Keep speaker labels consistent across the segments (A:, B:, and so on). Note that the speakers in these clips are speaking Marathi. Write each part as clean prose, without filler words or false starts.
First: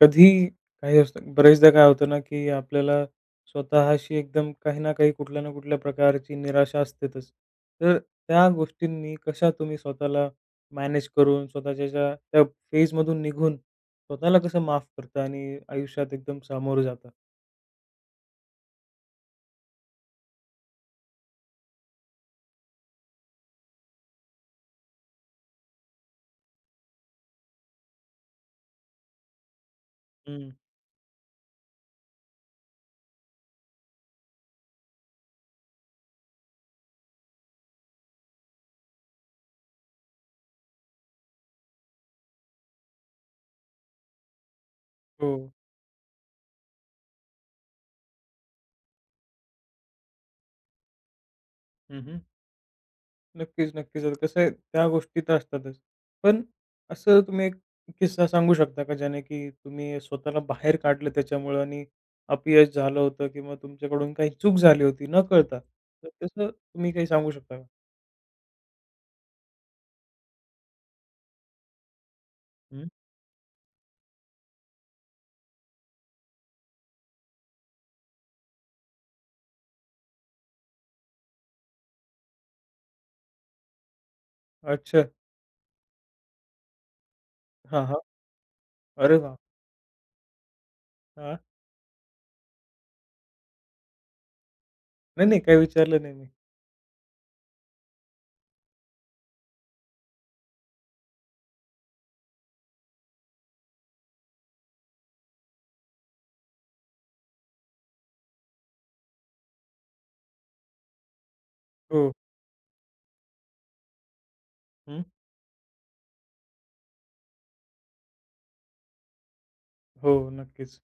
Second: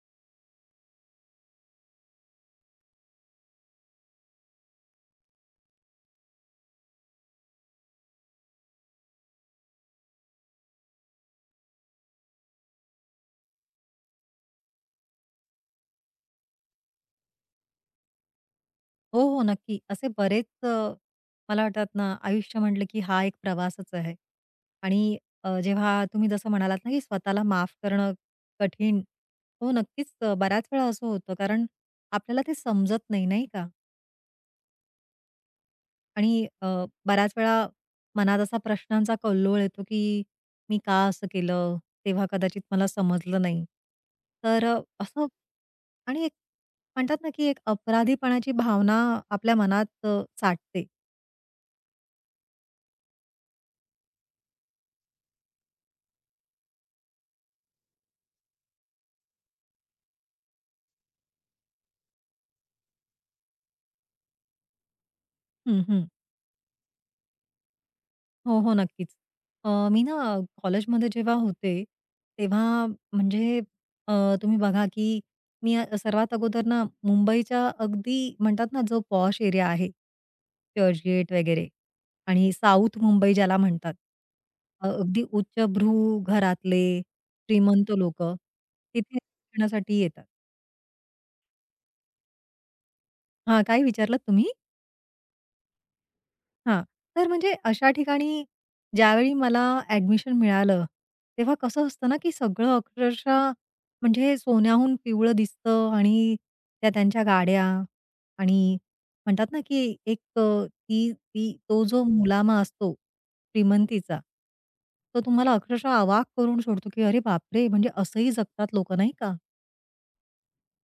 A: कधी काही असतं बरेचदा काय होतं ना, की आपल्याला स्वतःशी एकदम काही ना काही, कुठल्या ना कुठल्या प्रकारची निराशा असतेतच. तर त्या गोष्टींनी कशा तुम्ही स्वतःला मॅनेज करून, स्वतःच्या ज्या त्या फेजमधून निघून स्वतःला कसं माफ करता आणि आयुष्यात एकदम सामोरं जाता?
B: हो, हो. नक्की. असे बरेच मला वाटतात ना, आयुष्य म्हटलं की हा एक प्रवासच आहे. आणि जेव्हा तुम्ही जसं म्हणालात ना, की स्वतःला माफ करणं कठीण. हो, नक्कीच
A: हं.
B: बऱ्याच वेळा असं होतं कारण आपल्याला ते समजत नाही, नाही का? आणि बऱ्याच वेळा मनात असा प्रश्नांचा कल्लोळ येतो, की मी का असं केलं? तेव्हा कदाचित मला समजलं नाही. तर असं
A: हो.
B: आणि एक म्हणतात ना, की एक अपराधीपणाची भावना आपल्या मनात साठते.
A: हं, नक्कीच, नक्कीच. आता कसं आहे त्या गोष्टी तर असतातच. पण असं तुम्ही एक किस्सा सांगू शकता का ज्याने की तुम्ही स्वतःला बाहेर काढलं त्याच्यामुळं, आणि अपयश झालं होतं किंवा तुमच्याकडून काही चूक झाली होती नकळता.
B: हं, हं.
A: तर तसं तुम्ही काही सांगू शकता का?
B: हो, हो. नक्कीच. मी ना कॉलेजमध्ये जेव्हा होते, तेव्हा
A: हं.
B: म्हणजे अ, तुम्ही बघा की मी सर्वात अगोदर ना मुंबईच्या अगदी म्हणतात ना जो पॉश एरिया आहे, चर्चगेट वगैरे आणि साऊथ मुंबई ज्याला म्हणतात.
A: अच्छा.
B: अगदी उच्चभ्रू घरातले
A: हां,
B: श्रीमंत
A: हां.
B: लोकं तिथे
A: अरे वाह!
B: शिक्षणासाठी येतात.
A: हां.
B: हां, काय विचारलात तुम्ही?
A: नाही, नाही काही विचारलं नाही मी.
B: हां. तर म्हणजे अशा ठिकाणी ज्यावेळी मला ॲडमिशन मिळालं, तेव्हा कसं असतं ना, की सगळं अक्षरशः म्हणजे सोन्याहून पिवळं दिसतं आणि त्या त्यांच्या गाड्या आणि म्हणतात ना, की एक अ, ती ती तो जो
A: हो.
B: मुलामा असतो श्रीमंतीचा,
A: हं.
B: तो तुम्हाला अक्षरशः अवाक करून सोडतो, की अरे बापरे! म्हणजे असंही जगतात लोकं नाही का?
A: हो, नक्कीच.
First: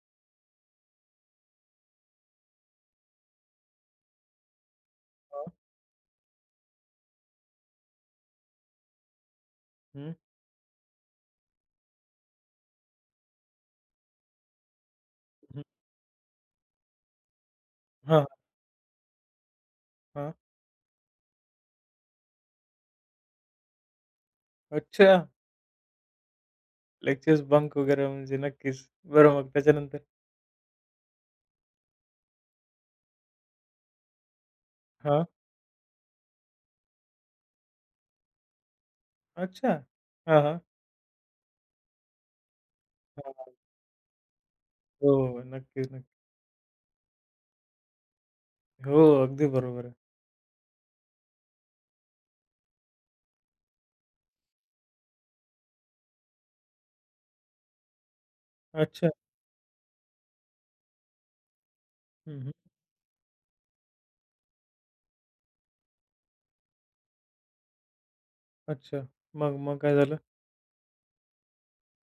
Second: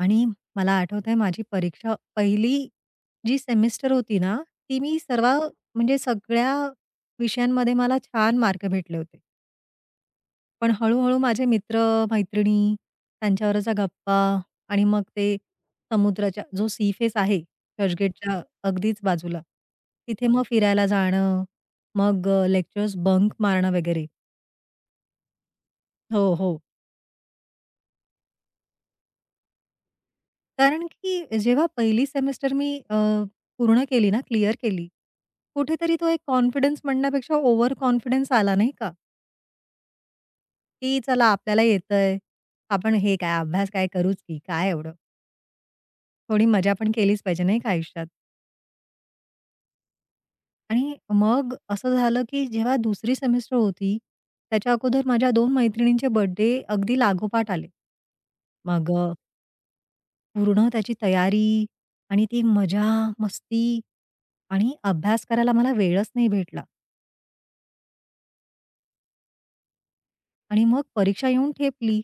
B: आणि मला आठवतंय माझी परीक्षा पहिली जी सेमिस्टर होती ना, ती मी सर्व
A: हां.
B: म्हणजे सगळ्या विषयांमध्ये मला छान मार्क भेटले होते.
A: हं,
B: पण हळू-हळू माझे मित्र-मैत्रिणी, त्यांच्यावरच्या गप्पा आणि मग ते
A: हं.
B: समुद्राच्या जो सी फेस आहे,
A: हां,
B: चर्चगेटच्या अगदीच बाजूला, तिथे
A: हां.
B: मग फिरायला जाणं, मग लेक्चर्स बंक मारणं वगैरे.
A: अच्छा.
B: हो, हो.
A: लेक्चर्स बंक वगैरे म्हणजे नक्कीच. बरं मग त्याच्यानंतर?
B: कारण की जेव्हा पहिली सेमेस्टर मी पूर्ण केली ना, क्लिअर केली.
A: हां.
B: कुठेतरी तो एक कॉन्फिडन्स म्हणण्यापेक्षा ओव्हर कॉन्फिडन्स आला नाही का,
A: अच्छा. हां.
B: की चला आपल्याला येतंय. आपण हे
A: हां,
B: काय
A: हां.
B: अभ्यास काय करूच की काय एवढं.
A: हो, नक्की, नक्की.
B: थोडी मजा पण केलीच पाहिजे नाही का आयुष्यात.
A: हो, अगदी बरोबर आहे.
B: आणि मग असं झालं की जेव्हा दुसरी सेमेस्टर होती, त्याच्या अगोदर माझ्या 2 मैत्रिणींचे बर्थडे अगदी लागोपाठ आले. मग
A: अच्छा.
B: पूर्ण त्याची तयारी आणि
A: हं,
B: ती
A: हं.
B: मजा, मस्ती आणि अभ्यास करायला मला वेळच नाही भेटला.
A: अच्छा. मग मग काय झालं?
B: आणि मग परीक्षा येऊन ठेपली.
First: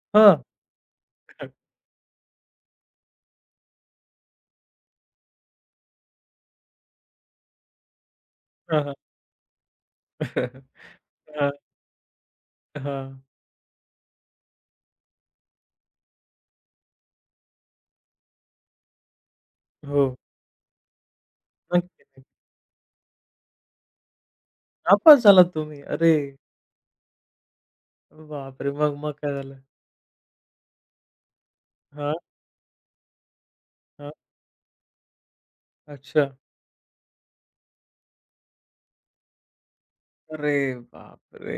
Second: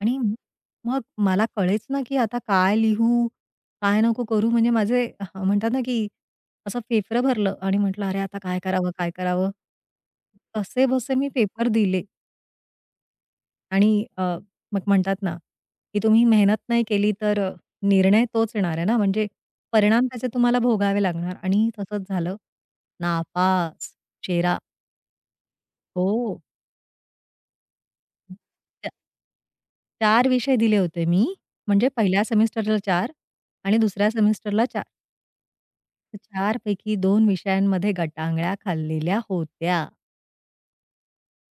B: आणि म-
A: हां.
B: मग मला कळेच ना, की आता काय लिहू? काय नको करू? म्हणजे माझे म्हणतात ना, की असं फेफरं भरलं आणि म्हटलं, "अरे, आता काय
A: हां,
B: करावं?
A: हां.
B: काय करावं?" कसेबसे मी
A: हां,
B: पेपर दिले
A: हां.
B: आणि मग म्हणतात ना, की तुम्ही मेहनत नाही केली तर निर्णय तोच येणार आहे ना, म्हणजे परिणाम
A: हो.
B: त्याचे तुम्हाला भोगावे लागणार आणि
A: नक्की,
B: तसंच
A: नक्की.
B: झालं. नापास, शेरा.
A: नापास झालात तुम्ही? अरे
B: हो.
A: बापरे! मग मग काय झालं?
B: चार विषय दिले होते मी. म्हणजे
A: हां,
B: पहिल्या सेमिस्टरला चार, आणि दुसऱ्या
A: हां.
B: सेमिस्टरला चार. तर
A: अच्छा.
B: 4 पैकी 2 विषयांमध्ये गटांगळ्या खाल्लेल्या होत्या.
A: अरे बापरे!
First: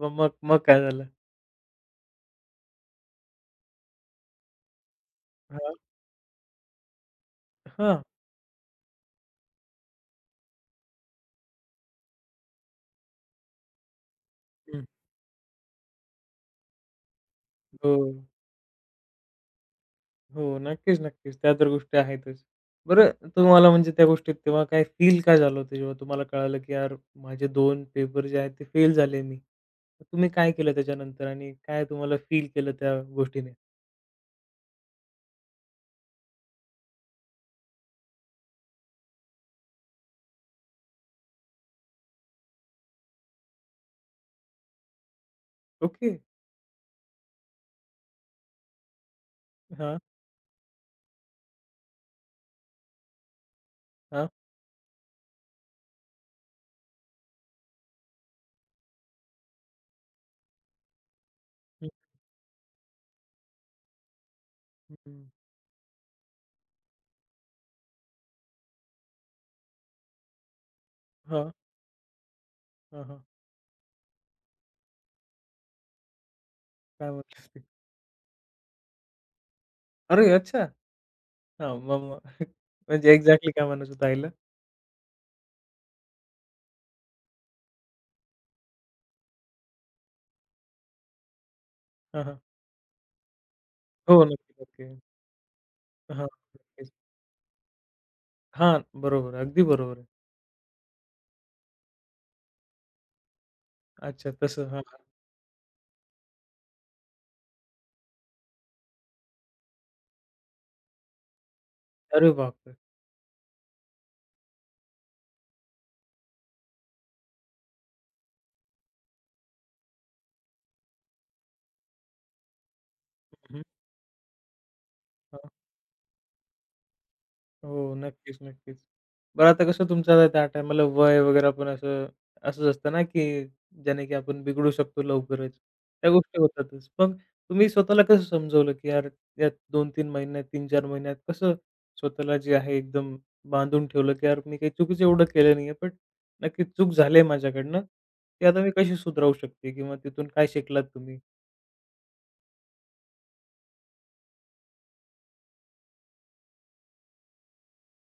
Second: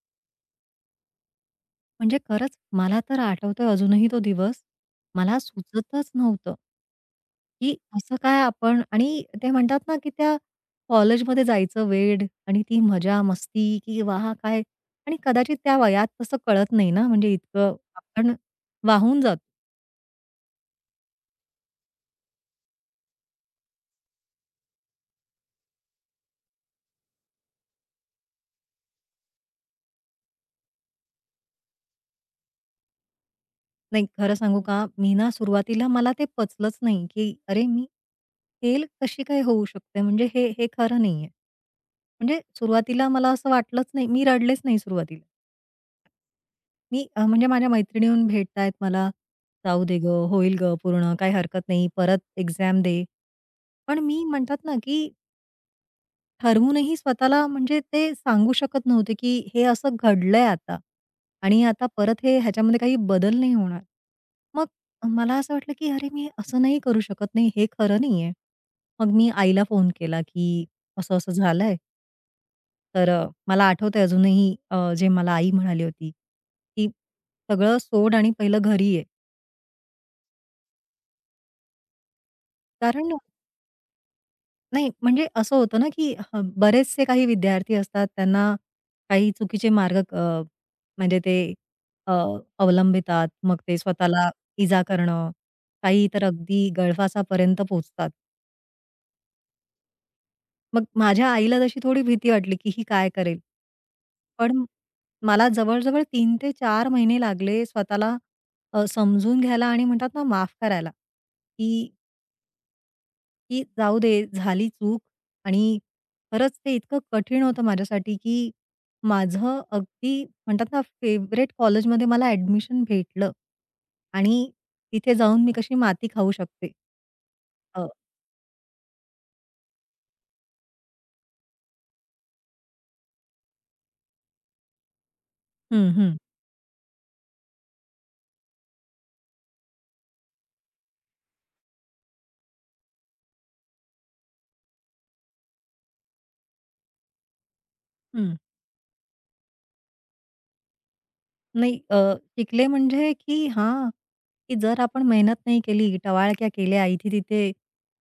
A: मग मग काय झालं?
B: म्हणजे खरंच मला तर आठवतोय अजूनही तो दिवस. मला
A: हां,
B: सुचतच नव्हतं, की
A: हां.
B: असं काय आपण आणि ते म्हणतात ना, की त्या कॉलेजमध्ये जायचं वेड आणि ती मजा मस्ती, की वाह! काय
A: हं.
B: आणि कदाचित त्या वयात तसं कळत नाही ना, म्हणजे इतकं
A: हो.
B: आपण वाहून जातो.
A: हो. नक्कीच, नक्कीच. त्या तर गोष्टी आहेतच. बरं तुम्हाला म्हणजे त्या गोष्टीत तेव्हा काय फील काय झालं होतं जेव्हा तुम्हाला कळालं, की यार माझे 2 पेपर जे आहेत ते फेल झाले मी. तर तुम्ही काय केलं त्याच्यानंतर आणि काय तुम्हाला फील केलं त्या गोष्टीने?
B: नाही, खरं सांगू का? मी ना सुरुवातीला मला ते पचलंच नाही, की अरे, मी तेल कशी काय होऊ शकते? म्हणजे हे हे खरं नाहीये. म्हणजे सुरुवातीला मला असं वाटलंच नाही. मी रडलेच नाही सुरुवातीला.
A: ओके.
B: मी म्हणजे माझ्या मैत्रिणी येऊन भेटतायत मला, "जाऊ
A: हां,
B: दे गं, होईल गं पूर्ण, काही हरकत नाही, परत एक्झाम दे." पण मी
A: हां.
B: म्हणतात ना, की ठरवूनही स्वतःला म्हणजे ते सांगू शकत नव्हते, की हे असं घडलंय आता आणि आता
A: हं,
B: परत हे ह्याच्यामध्ये काही बदल नाही होणार. मग
A: हं.
B: मला असं वाटलं, की अरे मी असं नाही करू शकत नाही, हे खरं नाहीये. मग मी आईला फोन केला, की असं-असं
A: हां,
B: झालंय.
A: हां,
B: तर
A: हां.
B: मला आठवतंय अजूनही जे मला आई म्हणाली होती, की
A: काय म्हटलं ते?
B: "सगळं सोड आणि पहिलं घरी ये."
A: अरे अच्छा! हां, मग मग म्हणजे
B: कारण
A: एक्झॅक्टली काय म्हणत होता आईला?
B: नाही, म्हणजे असं होतं ना, की बरेचसे काही विद्यार्थी असतात, त्यांना काही चुकीचे मार्ग म्हणजे ते अ,
A: हां, हां.
B: अवलंबितात. मग ते
A: हो.
B: स्वतःला
A: नक्की,
B: इजा
A: नक्की.
B: करणं, काही तर
A: हां,
B: अगदी
A: नक्कीच.
B: गळफासापर्यंत पोहोचतात.
A: हां, बरोबर. अगदी बरोबर आहे.
B: मग माझ्या आईला तशी थोडी भीती वाटली, की ही काय करेल?
A: अच्छा
B: पण
A: तसं. हां, हां.
B: मला जवळ-जवळ तीन ते 4 महिने लागले स्वतःला समजून घ्यायला आणि म्हणतात ना, माफ करायला, की
A: अरे बापरे!
B: की जाऊ दे, झाली चूक आणि खरंच ते इतकं कठीण होतं माझ्यासाठी, की माझं अगदी म्हणतात ना, फेव्हरेट कॉलेजमध्ये मला ॲडमिशन भेटलं
A: हं, हं.
B: आणि तिथे जाऊन मी कशी माती खाऊ शकते. अ,
A: हो. नक्कीच, नक्कीच. बरं आता कसं तुमचं त्या टायमाला वय वगैरे पण असं असंच असतं ना, की ज्याने की आपण बिघडू शकतो लवकरच.
B: हं,
A: त्या
B: हं,
A: गोष्टी होतातच. पण तुम्ही स्वतःला कसं समजवलं, की यार या 2-3 महिन्यात, तीन 4 महिन्यात कसं स्वतःला जे आहे एकदम बांधून ठेवलं, की यार मी काही चुकीचं एवढं केलं नाहीये, बट नक्की चूक झाली माझ्याकडनं.
B: हं.
A: ती आता मी कशी सुधारू शकते किंवा तिथून काय शिकलात तुम्ही?
B: नाही शिकले म्हणजे की हां, की जर आपण मेहनत नाही केली, टवाळक्या केल्या, इथे-तिथे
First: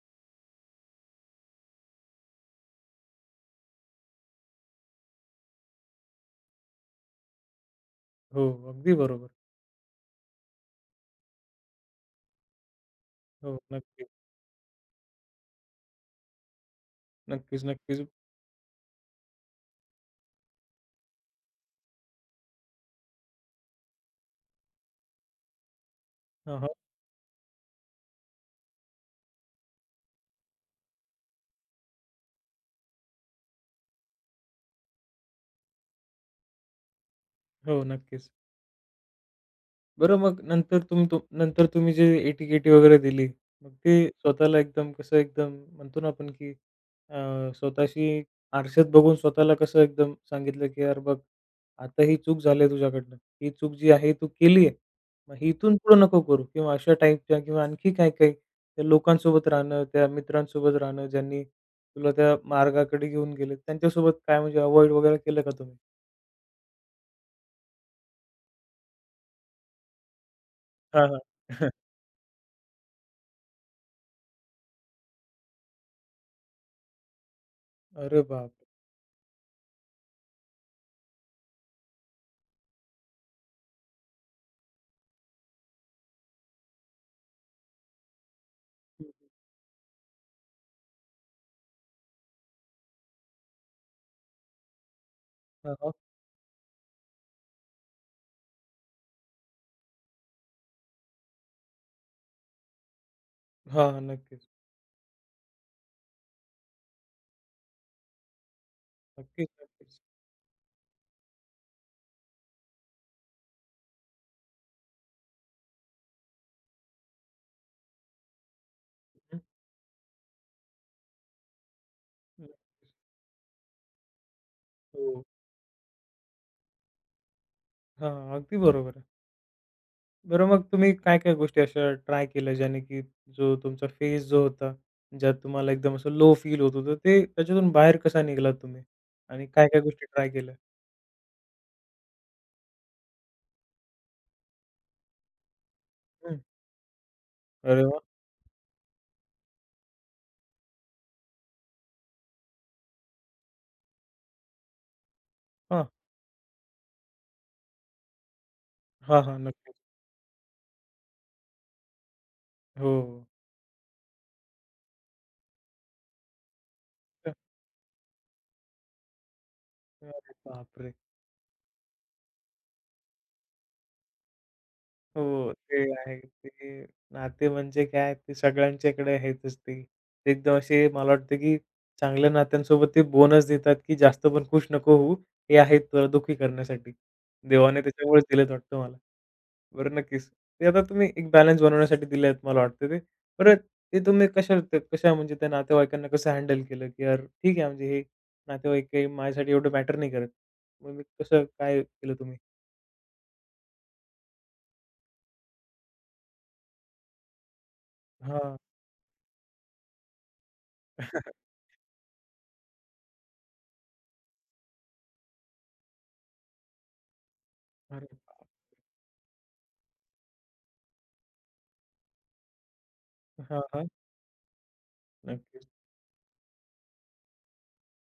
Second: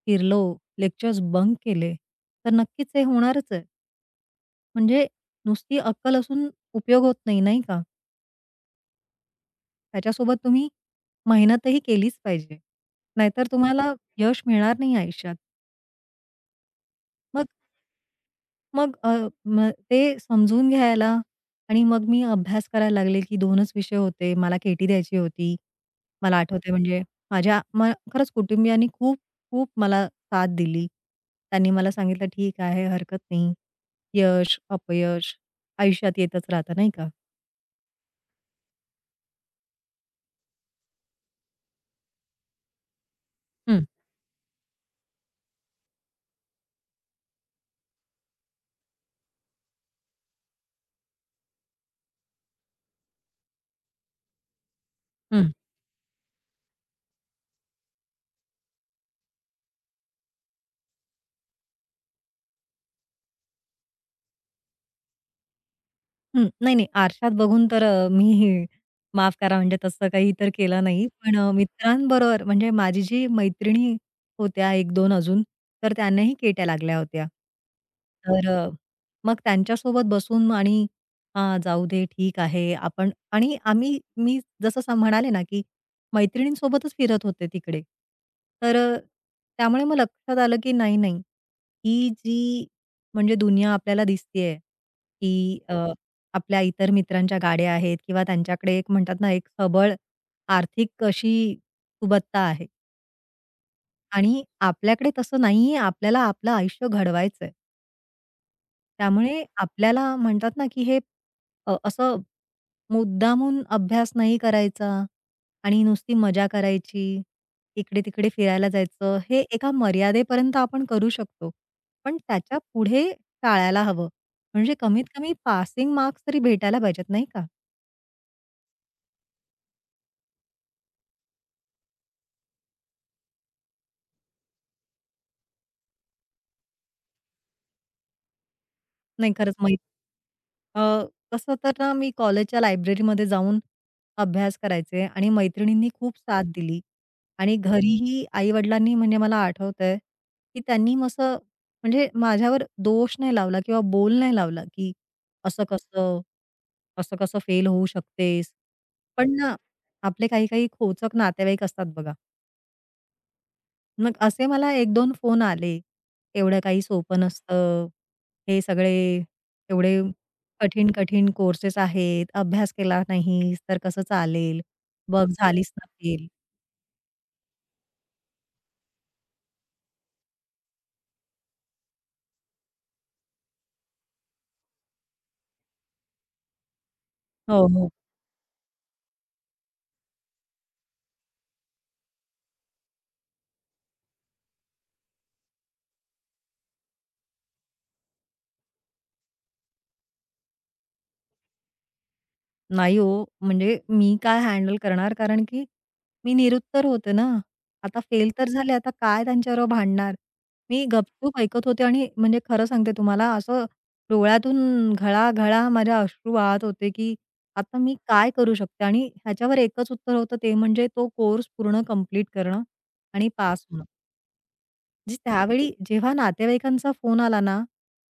B: फिरलो, लेक्चर्स बंक केले, तर नक्कीच हे होणारच आहे. म्हणजे नुसती अक्कल असून उपयोग होत नाही, नाही का?
A: हो, अगदी बरोबर.
B: त्याच्यासोबत तुम्ही मेहनतही केलीच पाहिजे. नाहीतर
A: हो,
B: तुम्हाला
A: नक्कीच.
B: यश मिळणार नाही आयुष्यात. मग
A: नक्कीच, नक्कीच.
B: मग अ, मग ते समजून घ्यायला आणि मग मी अभ्यास करायला लागले, की 2च विषय होते. मला केटी द्यायची होती. मला
A: हां, हां.
B: आठवतंय म्हणजे माझ्या म खरंच कुटुंबियांनी खूप, खूप मला साथ दिली. त्यांनी मला सांगितलं, "ठीक आहे, हरकत नाही. यश, अपयश आयुष्यात येतच राहतं नाही का?"
A: हो, नक्कीच. बरं मग नंतर तुम तुम नंतर तुम्ही जे एटी वगैरे दिली, मग
B: हं,
A: ते स्वतःला एकदम कसं एकदम म्हणतो ना आपण की स्वतःशी आरशात बघून स्वतःला कसं एकदम सांगितलं की "यार बघ, आता ही चूक झाली आहे तुझ्याकडनं. ही चूक जी आहे तू केली आहे. मग ही
B: हं.
A: इथून पुढे नको करू." किंवा अशा टाईपच्या किंवा आणखी काही-काही त्या लोकांसोबत राहणं, त्या मित्रांसोबत राहणं, ज्यांनी तुला त्या मार्गाकडे घेऊन गेले, त्यांच्यासोबत काय म्हणजे अव्हॉइड वगैरे केलं का तुम्ही?
B: हं. नाही, नाही. आरशात बघून तर मी माफ करा म्हणजे तसं काही तर केलं
A: हां,
B: नाही.
A: हां.
B: पण मित्रांबरोबर म्हणजे माझी जी मैत्रिणी होत्या 1-2 अजून, तर त्यांनाही केट्या लागल्या होत्या.
A: अरे
B: तर
A: बापरे!
B: मग त्यांच्यासोबत बसून आणि हां, जाऊ दे ठीक आहे आपण आणि आम्ही मी जसं स म्हणाले ना, की मैत्रिणींसोबतच फिरत होते तिकडे. तर
A: हं, हं.
B: त्यामुळे मग लक्षात आलं, की नाही, नाही. ही जी म्हणजे दुनिया आपल्याला दिसतीये, की
A: हां,
B: आपल्या इतर मित्रांच्या गाड्या आहेत किंवा त्यांच्याकडे एक म्हणतात ना, एक सबळ आर्थिक अशी सुबत्ता आहे आणि
A: नक्कीच.
B: आपल्याकडे तसं नाहीये. आपल्याला आपलं आयुष्य घडवायचंय. त्यामुळे
A: नक्कीच, नक्कीच.
B: आपल्याला म्हणतात ना, की हे असं मुद्दामून अभ्यास नाही करायचा आणि नुसती मजा करायची, इकडे-तिकडे फिरायला जायचं,
A: हं,
B: हे एका मर्यादेपर्यंत आपण करू शकतो. पण
A: हं.
B: त्याच्या पुढे टाळायला हवं. म्हणजे कमीत
A: हो.
B: कमी पासिंग मार्क्स तरी भेटायला पाहिजेत, नाही का?
A: हां, अगदी बरोबर आहे. बरं मग तुम्ही काय-काय गोष्टी अशा ट्राय केल्या ज्याने की जो तुमचा फेज जो होता, ज्यात तुम्हाला एकदम असं लो फील होत होतं, ते त्याच्यातून बाहेर कसा निघालात तुम्ही?
B: नाही
A: आणि
B: खरंच माहीत
A: काय-काय गोष्टी ट्राय केल्या?
B: अ, कसं तर ना मी कॉलेजच्या लायब्ररीमध्ये जाऊन अभ्यास करायचे आणि मैत्रिणींनी खूप
A: हं.
B: साथ दिली आणि
A: अरे वाह!
B: घरीही आई-वडिलांनी म्हणजे मला आठवतंय, की त्यांनी मग असं म्हणजे माझ्यावर दोष नाही लावला किंवा बोल नाही लावला, की "असं
A: हां.
B: कसं? असं कसं फेल होऊ शकतेस?"
A: हां,
B: पण
A: हां.
B: ना
A: नक्कीच.
B: आपले काही काही खोचक नातेवाईक असतात बघा.
A: हो.
B: मग असे मला एक दोन फोन आले. एवढं काही सोपं नसतं. हे सगळे एवढे
A: अरे बापरे!
B: कठीण-कठीण कोर्सेस आहेत. अभ्यास केला नाहीस तर कसं चालेल? बघ
A: हो,
B: झालीच
A: ते
B: ना
A: आहे.
B: फेल.
A: ते नाते म्हणजे काय ते सगळ्यांच्याकडे आहेतच ते. ते एकदम असे मला वाटतं, की चांगल्या नात्यांसोबत ते बोनस देतात, की जास्त पण खुश नको होऊ. हे आहेत तुला दुःखी करण्यासाठी.
B: हो,
A: देवाने
B: हो.
A: त्याच्यामुळेच दिलेत वाटतं मला. बरं नक्कीच. ते आता तुम्ही एक बॅलन्स बनवण्यासाठी दिले आहेत मला वाटतं ते. बरं ते तुम्ही कशा म्हणजे त्या नातेवाईकांना कसं हँडल केलं, की यार ठीक आहे म्हणजे हे नातेवाईक काही माझ्यासाठी एवढं मॅटर नाही करत. मग मी कसं काय केलं तुम्ही?
B: नाही हो, म्हणजे मी काय हँडल करणार कारण की मी निरुत्तर होते ना. आता फेल तर
A: हां.
B: झाले, आता काय त्यांच्याबरोबर भांडणार? मी गपचूप ऐकत होते आणि म्हणजे खरं सांगते तुम्हाला असं डोळ्यातून घळा-घळा माझे अश्रू वाहत होते, की आता मी
A: अरे
B: काय
A: बाप!
B: करू शकते? आणि ह्याच्यावर एकच उत्तर होतं ते म्हणजे तो कोर्स पूर्ण कंप्लीट करणं आणि
A: हां,
B: पास.
A: हां.
B: म्हणजे
A: नक्कीच.
B: त्यावेळी जेव्हा नातेवाईकांचा फोन आला ना,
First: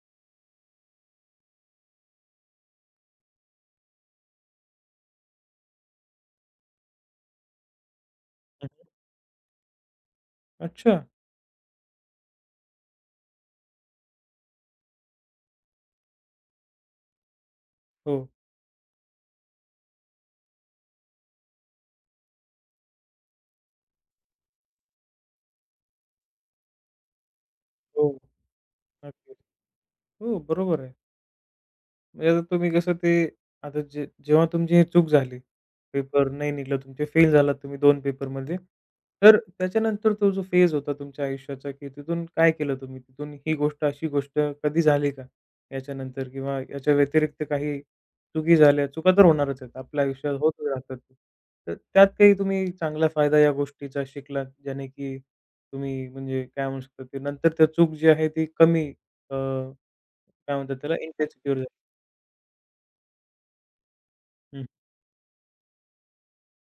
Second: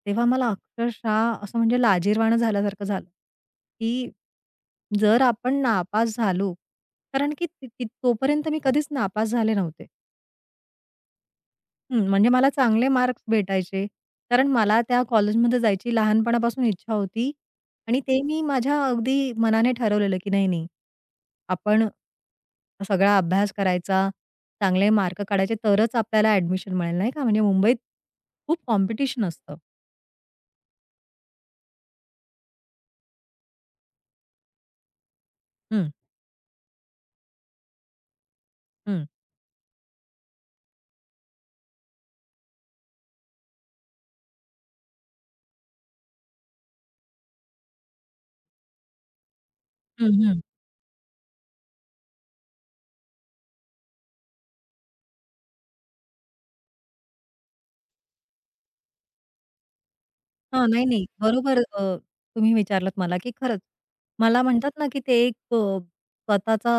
B: तेव्हा मला अक्षरशः असं म्हणजे लाजिरवाणं झाल्यासारखं झालं, की जर आपण नापास झालो, कारण की ती ती तोपर्यंत मी
A: हं,
B: कधीच नापास झाले नव्हते.
A: अच्छा.
B: हं, म्हणजे मला चांगले मार्क्स भेटायचे. कारण मला त्या कॉलेजमध्ये जायची लहानपणापासून इच्छा होती आणि ते
A: हो.
B: मी माझ्या अगदी मनाने ठरवलेलं, की नाही, नाही, आपण सगळा अभ्यास करायचा, चांगले मार्क काढायचे तरच आपल्याला ॲडमिशन मिळेल, नाही का. म्हणजे मुंबईत
A: हो.
B: खूप कॉम्पिटिशन
A: नक्कीच.
B: असतं.
A: हो, बरोबर आहे. म्हणजे आता तुम्ही कसं ते आता जे जेव्हा तुमची ही चूक झाली,
B: हं,
A: पेपर नाही निघला, तुमचे फेल झालात तुम्ही 2 पेपरमध्ये.
B: हं.
A: तर त्याच्यानंतर तो जो फेज होता तुमच्या आयुष्याचा, की तिथून काय केलं तुम्ही? तिथून ही गोष्ट, अशी गोष्ट कधी झाली का? याच्यानंतर किंवा याच्या व्यतिरिक्त काही चुकी झाल्या, चुका तर होणारच आहेत. आपल्या
B: हं,
A: आयुष्यात
B: हं.
A: होतच राहतात. तर त्यात काही तुम्ही चांगला फायदा या गोष्टीचा शिकलात, ज्याने की तुम्ही म्हणजे काय म्हणू शकता, ते नंतर त्या चूक जी आहे ती कमी अ, काय
B: हां,
A: म्हणतात
B: नाही,
A: त्याला
B: नाही.
A: इंटेन्सिटीवर
B: बरोबर
A: झाली?
B: तुम्ही विचारलत मला, की खरंच मला म्हणतात ना, की ते एक स्वतःचा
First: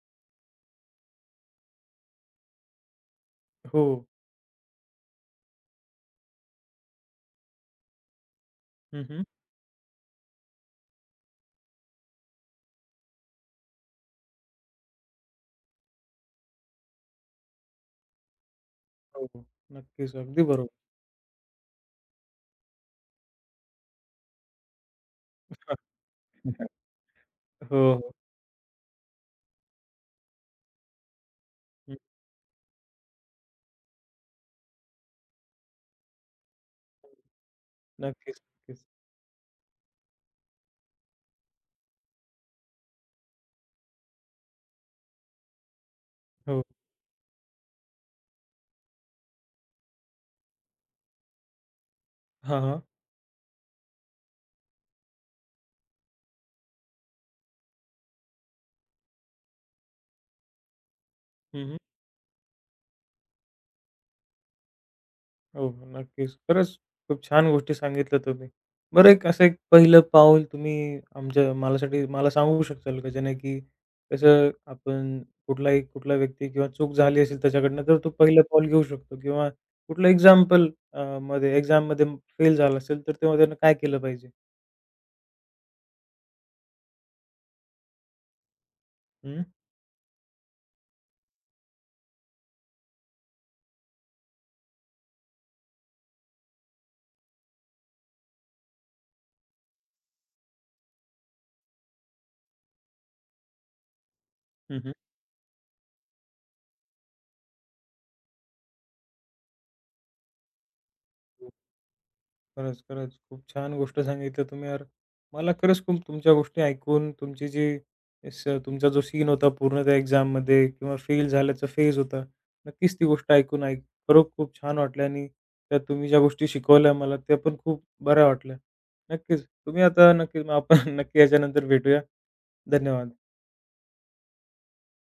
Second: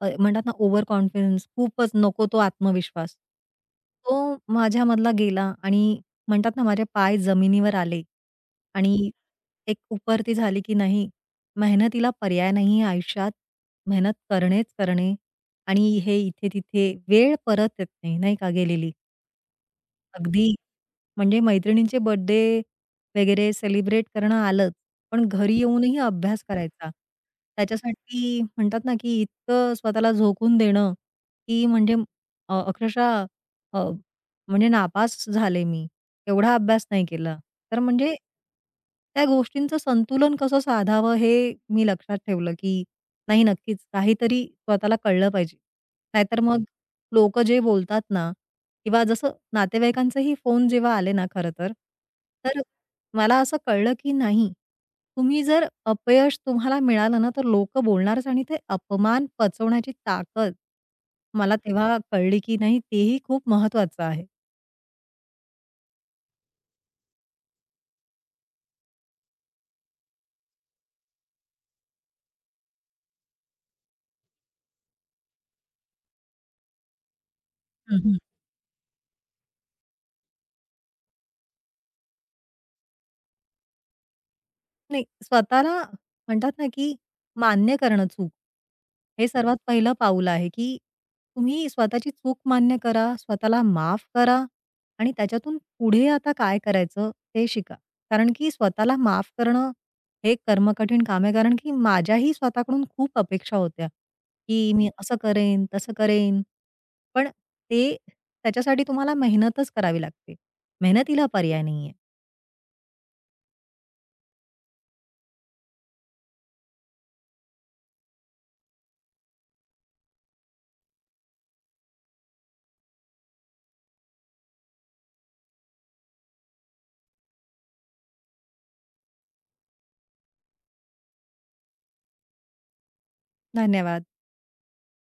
B: म्हणतात ना ओव्हर कॉन्फिडन्स खूपच नको तो आत्मविश्वास.
A: हो.
B: तो माझ्यामधला गेला आणि म्हणतात ना माझे पाय जमिनीवर आले
A: हं,
B: आणि
A: हं.
B: एक उपरती झाली, की नाही मेहनतीला पर्याय नाहीये आयुष्यात. मेहनत करणेच करणे आणि हे इथे-तिथे वेळ परत येत नाही, नाही का गेलेली.
A: हो, हो. नक्कीच. अगदी
B: अगदी
A: बरोबर.
B: म्हणजे मैत्रिणींचे बर्थडे वगैरे सेलिब्रेट करणं आलंच, पण घरी येऊनही अभ्यास करायचा.
A: हो, हो.
B: त्याच्यासाठी म्हणतात ना, की इतकं स्वतःला झोकून देणं, की म्हणजे
A: हं.
B: अक्षरशः अ, म्हणजे नापास झाले मी. एवढा अभ्यास नाही केला. तर म्हणजे
A: नक्कीच, नक्कीच.
B: त्या गोष्टींचं संतुलन कसं साधावं हे मी लक्षात ठेवलं, की नाही नक्कीच काहीतरी स्वतःला कळलं पाहिजे. नाहीतर
A: हो.
B: मग लोकं जे बोलतात ना किंवा जसं नातेवाईकांचेही फोन जेव्हा आले ना खरं तर,
A: हां,
B: तर
A: हां.
B: मला असं कळलं की नाही, तुम्ही जर अपयश तुम्हाला मिळालं ना, तर लोकं बोलणारच आणि ते अपमान पचवण्याची ताकद मला
A: हं, हं.
B: तेव्हा कळली की नाही, तेही खूप महत्वाचं आहे.
A: हो, हो. नक्कीच. खरंच खूप छान गोष्टी सांगितल्या तुम्ही. बरं असं एक पहिलं पाऊल तुम्ही आमच्या मालासाठी मला सांगू शकाल का? ज्याने की कसं आपण कुठला व्यक्ती किंवा चूक झाली असेल त्याच्याकडनं तर तो पहिलं पाऊल घेऊ शकतो किंवा कुठलं एक्झाम्पल अ, मध्ये एक्झाममध्ये फेल झाला असेल तर तेव्हा त्यानं काय केलं पाहिजे?
B: नाही, स्वतःला म्हणतात ना, की मान्य करणं चूक. हे
A: हं.
B: सर्वात पहिलं पाऊल आहे, की तुम्ही स्वतःची चूक मान्य करा, स्वतःला माफ करा आणि त्याच्यातून पुढे आता काय करायचं ते शिका. कारण की स्वतःला माफ करणं हे एक कर्मकठीण काम आहे. कारण की माझ्याही स्वतःकडून खूप अपेक्षा होत्या, की
A: हं,
B: मी
A: हं.
B: असं करेन, तसं करेन. पण ते त्याच्यासाठी तुम्हाला मेहनतच करावी लागते. मेहनतीला पर्याय नाहीये.
A: खरंच, खरंच. खूप छान गोष्ट सांगितलं तुम्ही यार. मला खरंच खूप तुमच्या गोष्टी ऐकून तुमची जी स तुमचा जो सीन होता पूर्ण त्या एक्झाममध्ये किंवा फेल झाल्याचा फेज होता. नक्कीच ती गोष्ट ऐकून खरं खूप छान वाटलं आणि त्या तुम्ही ज्या गोष्टी शिकवल्या मला त्या पण खूप बऱ्या वाटल्या. नक्कीच. तुम्ही आता नक्की आपण नक्की याच्यानंतर भेटूया. धन्यवाद.
B: धन्यवाद.